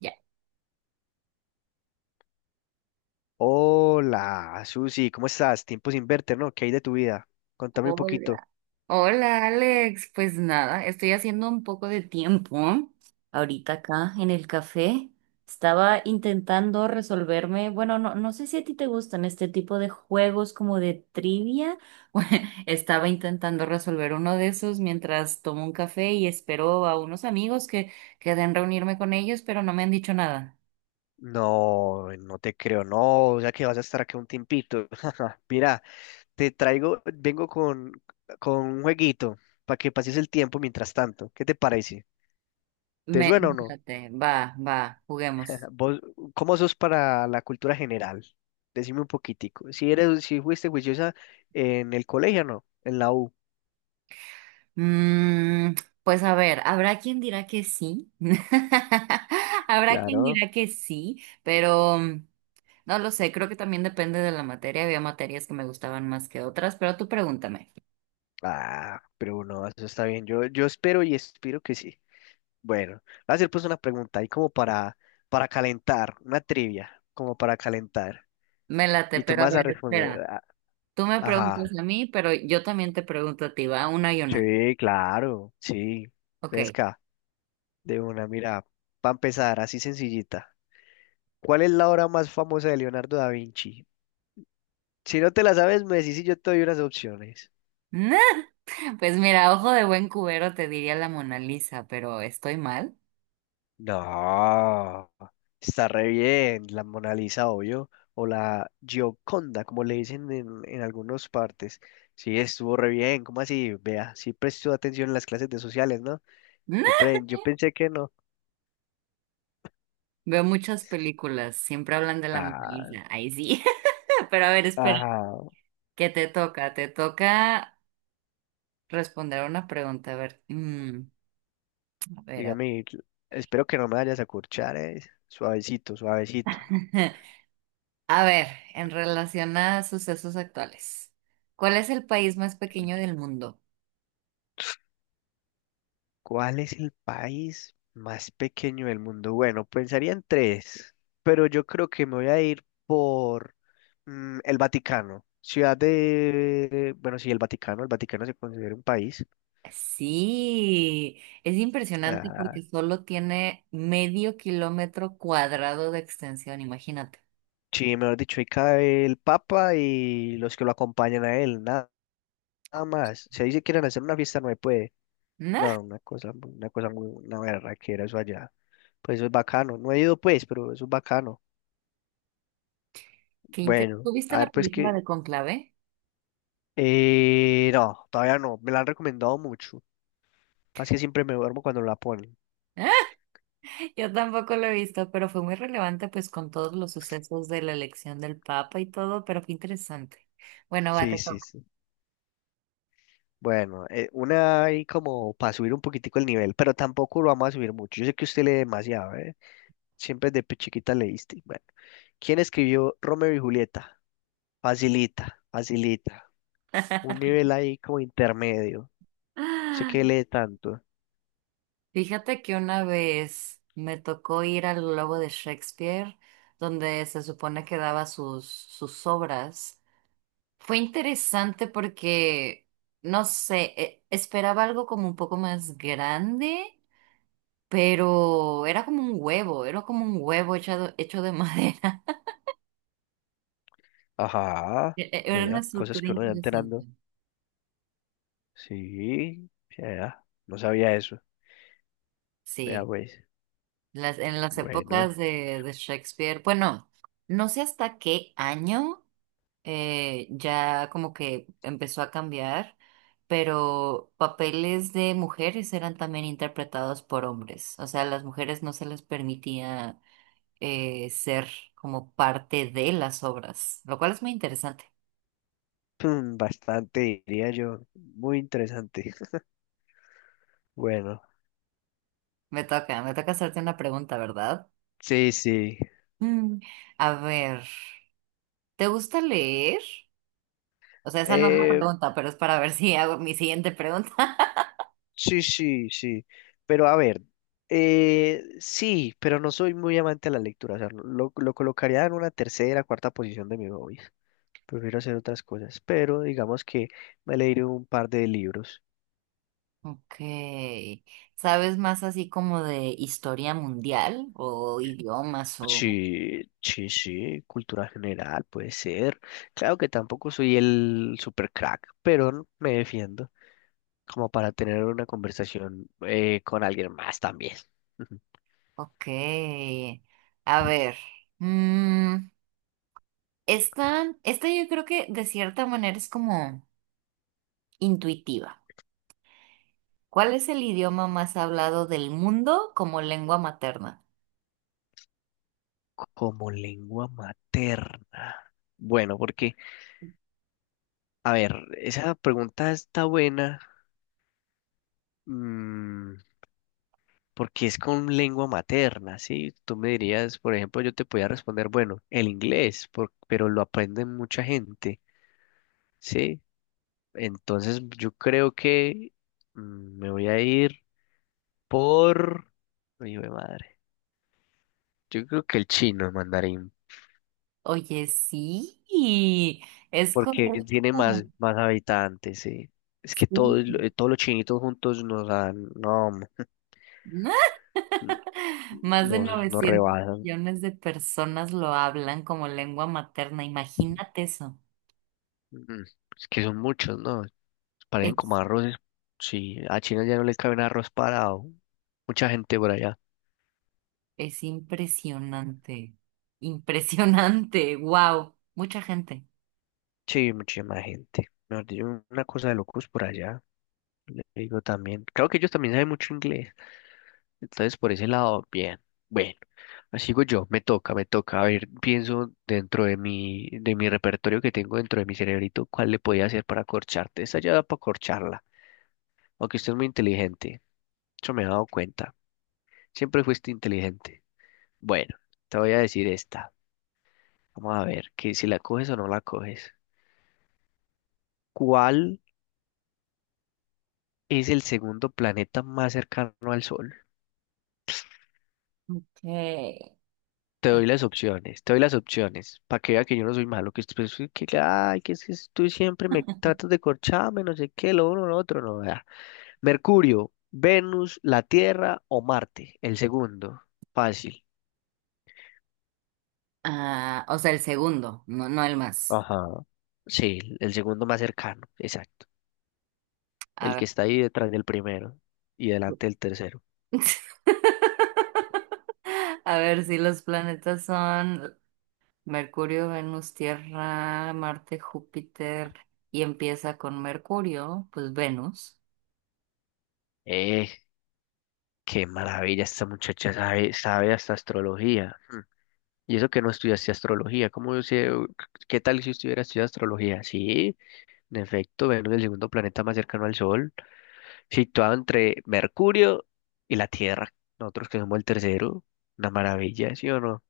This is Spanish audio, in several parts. Ya. Hola, Susi, ¿cómo estás? Tiempo sin verte, ¿no? ¿Qué hay de tu vida? Contame un poquito. Hola. Hola, Alex. Pues nada, estoy haciendo un poco de tiempo ahorita acá en el café. Estaba intentando resolverme, bueno, no sé si a ti te gustan este tipo de juegos como de trivia. Estaba intentando resolver uno de esos mientras tomo un café y espero a unos amigos que queden reunirme con ellos, pero no me han dicho nada. No, no te creo, no, o sea que vas a estar aquí un tiempito. Mira, te traigo, vengo con un jueguito para que pases el tiempo mientras tanto. ¿Qué te parece? ¿Te Me, suena o no? fíjate, va, va, juguemos. ¿Vos cómo sos para la cultura general? Decime un poquitico. Si eres, si fuiste juiciosa en el colegio, o ¿no? En la U. Mm, pues a ver, habrá quien dirá que sí, habrá quien Claro. dirá que sí, pero no lo sé, creo que también depende de la materia, había materias que me gustaban más que otras, pero tú pregúntame, Ah, pero no, eso está bien. Yo espero y espero que sí. Bueno, voy a hacer pues una pregunta ahí como para calentar, una trivia, como para calentar. me late, Y tú me pero a vas ver, a responder, espera, a- tú me ajá, preguntas a mí, pero yo también te pregunto a ti, va, una y una, sí, claro, sí, ok. fresca, de una, mira, para empezar, así sencillita. ¿Cuál es la obra más famosa de Leonardo da Vinci? Si no te la sabes, me decís y yo te doy unas opciones. Nah, pues mira, ojo de buen cubero te diría la Mona Lisa, pero estoy mal. No, está re bien, la Mona Lisa, obvio, o la Gioconda, como le dicen en algunas partes. Sí, estuvo re bien, ¿cómo así? Vea, sí prestó atención en las clases de sociales, ¿no? Yo, Nah, pre- yo pensé que no. veo muchas películas, siempre hablan de la Mona Ah, Lisa, ahí sí, pero a ver, espera. ah, Que te toca responder una pregunta. A ver, a ver, a ver. dígame, espero que no me vayas a curchar, Suavecito, suavecito. A ver, en relación a sucesos actuales, ¿cuál es el país más pequeño del mundo? ¿Cuál es el país más pequeño del mundo? Bueno, pensaría en tres, pero yo creo que me voy a ir por el Vaticano. Ciudad de, bueno, sí, el Vaticano se considera un país. Sí, es impresionante Ah, porque solo tiene medio kilómetro cuadrado de extensión, imagínate. sí, mejor dicho, ahí cae el Papa y los que lo acompañan a él, nada, nada más. Si ahí se quieren hacer una fiesta, no se puede. Nah, No, una cosa, muy- una cosa muy, una berraquera eso allá. Pues eso es bacano. No he ido pues, pero eso es bacano. qué inte- Bueno, ¿Tú viste a la ver pues película qué. de Conclave? No, todavía no. Me la han recomendado mucho. Pasa que siempre me duermo cuando la ponen. Yo tampoco lo he visto, pero fue muy relevante pues con todos los sucesos de la elección del Papa y todo, pero fue interesante. Bueno, va, te Sí, sí, toca. sí. Bueno, una ahí como para subir un poquitico el nivel, pero tampoco lo vamos a subir mucho. Yo sé que usted lee demasiado, ¿eh? Siempre desde chiquita leíste. Bueno, ¿quién escribió Romeo y Julieta? Facilita, facilita. Un nivel ahí como intermedio. Sé que Ah, lee tanto. fíjate que una vez me tocó ir al Globo de Shakespeare, donde se supone que daba sus obras. Fue interesante porque, no sé, esperaba algo como un poco más grande, pero era como un huevo, era como un huevo hecho de madera. Ajá, Era una vea, cosas estructura que uno va interesante. enterando. Sí, vea, no sabía eso. Vea, Sí, pues, las, en las bueno. épocas de Shakespeare, bueno, no sé hasta qué año ya como que empezó a cambiar, pero papeles de mujeres eran también interpretados por hombres, o sea, a las mujeres no se les permitía ser como parte de las obras, lo cual es muy interesante. Mm, bastante, diría yo. Muy interesante. Bueno, Me toca hacerte una pregunta, ¿verdad? sí, sí. Mm, a ver, ¿te gusta leer? O sea, esa no es la Eh, pregunta, pero es para ver si hago mi siguiente pregunta. sí, sí, sí. Pero a ver, sí, pero no soy muy amante de la lectura. O sea, lo colocaría en una tercera, cuarta posición de mi hobbies. Prefiero hacer otras cosas. Pero digamos que me leeré un par de libros. Ok. ¿Sabes más así como de historia mundial o idiomas o...? Sí, sí, sí, cultura general puede ser. Claro que tampoco soy el super crack, pero me defiendo, como para tener una conversación con alguien más también. Ujú. Ok. A ver. mm, esta yo creo que de cierta manera es como intuitiva. ¿Cuál es el idioma más hablado del mundo como lengua materna? Como lengua materna. Bueno, porque, a ver, esa pregunta está buena, mm, porque es con lengua materna, ¿sí? Tú me dirías, por ejemplo, yo te podía responder, bueno, el inglés, por- pero lo aprende mucha gente, ¿sí? Entonces yo creo que me voy a ir por... Hijo de madre. Yo creo que el chino, el mandarín, Oye, sí. Es porque correcto. tiene más habitantes, sí. Es que Sí. todos, lo- todos los chinitos juntos nos dan, no, hombre. Más de Nos, nos 900 rebasan. millones de personas lo hablan como lengua materna. Imagínate eso. Mm, es que son muchos, ¿no? Parecen como Es, arroces. Sí, a China ya no le cabe un arroz parado. Mucha gente por allá. es impresionante. Impresionante. Wow. Mucha gente. Sí, muchísima gente. Mejor dicho, una cosa de locos por allá. Le digo también. Creo que ellos también saben mucho inglés. Entonces, por ese lado, bien. Bueno. Sigo yo, me toca, me toca. A ver, pienso dentro de mi repertorio que tengo dentro de mi cerebrito, cuál le podía hacer para corcharte. Esta ya da para corcharla, aunque usted es muy inteligente. Eso me he dado cuenta. Siempre fuiste inteligente. Bueno, te voy a decir esta. Vamos a ver, que si la coges o no la coges. ¿Cuál es el segundo planeta más cercano al Sol? Ok. Te doy las opciones, te doy las opciones, para que vea que yo no soy malo, que, usted- pues, que- ay, que es que tú siempre me tratas de corcharme, no sé qué, lo uno, lo otro, no, vea. Mercurio, Venus, la Tierra o Marte. El segundo, fácil. Ah, o sea, el segundo, no, no el más. Ajá. Sí, el segundo más cercano, exacto. A El que ver. está ahí detrás del primero y delante del tercero. A ver, si los planetas son Mercurio, Venus, Tierra, Marte, Júpiter y empieza con Mercurio, pues Venus. Eh, qué maravilla, esta muchacha sabe, sabe hasta astrología. Mm. Y eso que no estudiaste astrología, ¿cómo yo sé? ¿Qué tal si estuviera estudiando astrología? Sí, en efecto, Venus es el segundo planeta más cercano al Sol, situado entre Mercurio y la Tierra. Nosotros que somos el tercero, una maravilla, ¿sí o no?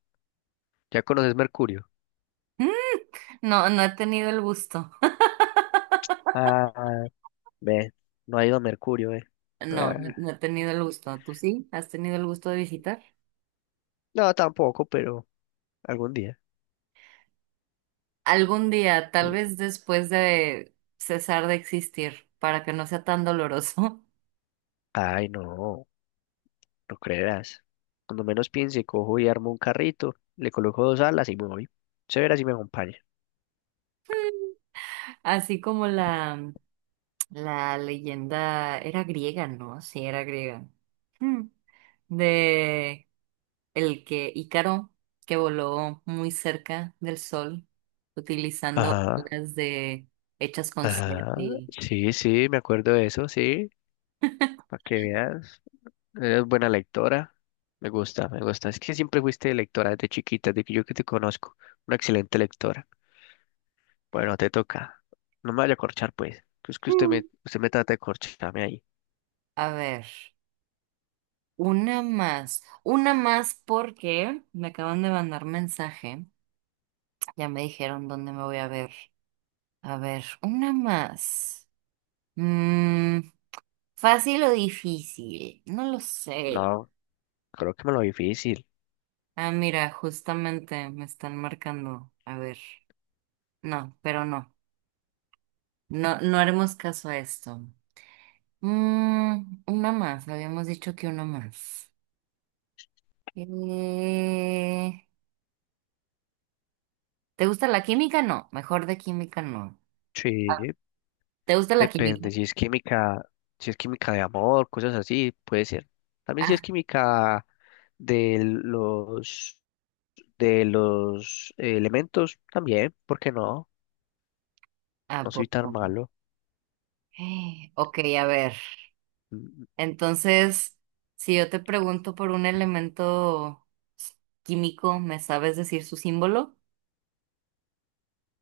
¿Ya conoces Mercurio? Mm, No, no he tenido el gusto. Ah, ve, no ha ido a Mercurio, No, no Ah, he tenido el gusto. ¿Tú sí? ¿Has tenido el gusto de visitar? no, tampoco, pero algún día. Algún día, tal vez después de cesar de existir, para que no sea tan doloroso. Ay, no, no creerás. Cuando menos piense, cojo y armo un carrito, le coloco dos alas y me voy. Se verá si me acompaña. Así como la leyenda era griega, ¿no? Sí, era griega. Mm. De el que Ícaro, que voló muy cerca del sol, utilizando Ajá, alas de hechas con cera ajá. y... Sí, sí, me acuerdo de eso, sí. Para que veas. Eres buena lectora. Me gusta, me gusta. Es que siempre fuiste lectora desde chiquita, desde que yo que te conozco. Una excelente lectora. Bueno, te toca. No me vaya a corchar, pues. Que Es que Mm. usted me trata de corcharme ahí. A ver. Una más porque me acaban de mandar mensaje. Ya me dijeron dónde me voy a ver. A ver, una más. Mm, ¿Fácil o difícil? No lo sé. No, creo que me lo difícil. Ah, mira, justamente me están marcando. A ver, no, pero no. No, no haremos caso a esto. Una más, habíamos dicho que una más. Eh, ¿Te gusta la química? No, mejor de química no. Sí, ¿Te gusta la química? depende. Si es química, si es química de amor, cosas así, puede ser. También si Ah, es química de los de los elementos, también, ¿por qué no? ¿a No soy tan poco? malo. Ok, a ver. Mm, Entonces, si yo te pregunto por un elemento químico, ¿me sabes decir su símbolo?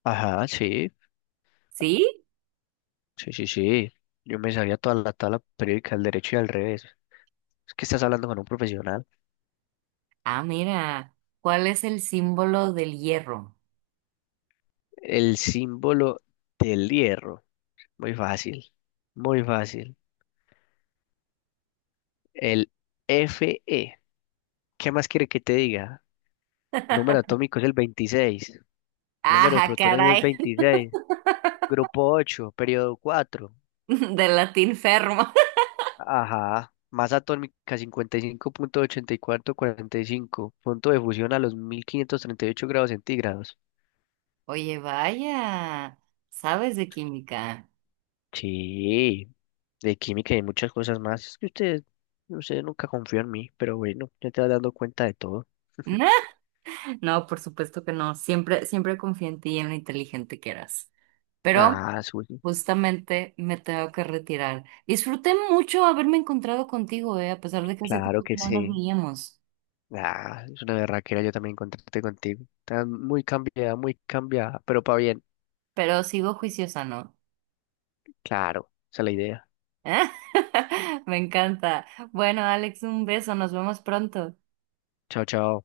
Ajá, sí, ¿Sí? sí, sí, sí. Yo me sabía toda la tabla periódica del derecho y al revés. Es que estás hablando con un profesional. Ah, mira. ¿Cuál es el símbolo del hierro? El símbolo del hierro. Muy fácil, muy fácil. El Fe. ¿Qué más quiere que te diga? Número atómico es el 26. Número de Ajá, protones es caray. 26. Grupo 8, periodo 4. Del latín fermo. Ajá. Masa atómica 55.8445. Punto ochenta y cuatro cuarenta y cinco. Punto de fusión a los 1538 grados centígrados. Oye, vaya. ¿Sabes de química? Sí, de química y muchas cosas más. Es que usted, usted nunca confió en mí, pero bueno, ya te vas dando cuenta de todo. No, por supuesto que no. Siempre, siempre confío en ti y en lo inteligente que eras, pero Ah, Zuli, justamente me tengo que retirar. Disfruté mucho haberme encontrado contigo, a pesar de que hace claro tiempo que que no nos sí. veíamos, Ah, es una berraquera yo también contraté contigo. Está muy cambiada, pero para bien. pero sigo juiciosa, ¿no? Claro, esa es la idea. Me encanta. Bueno, Alex, un beso, nos vemos pronto. Chao, chao.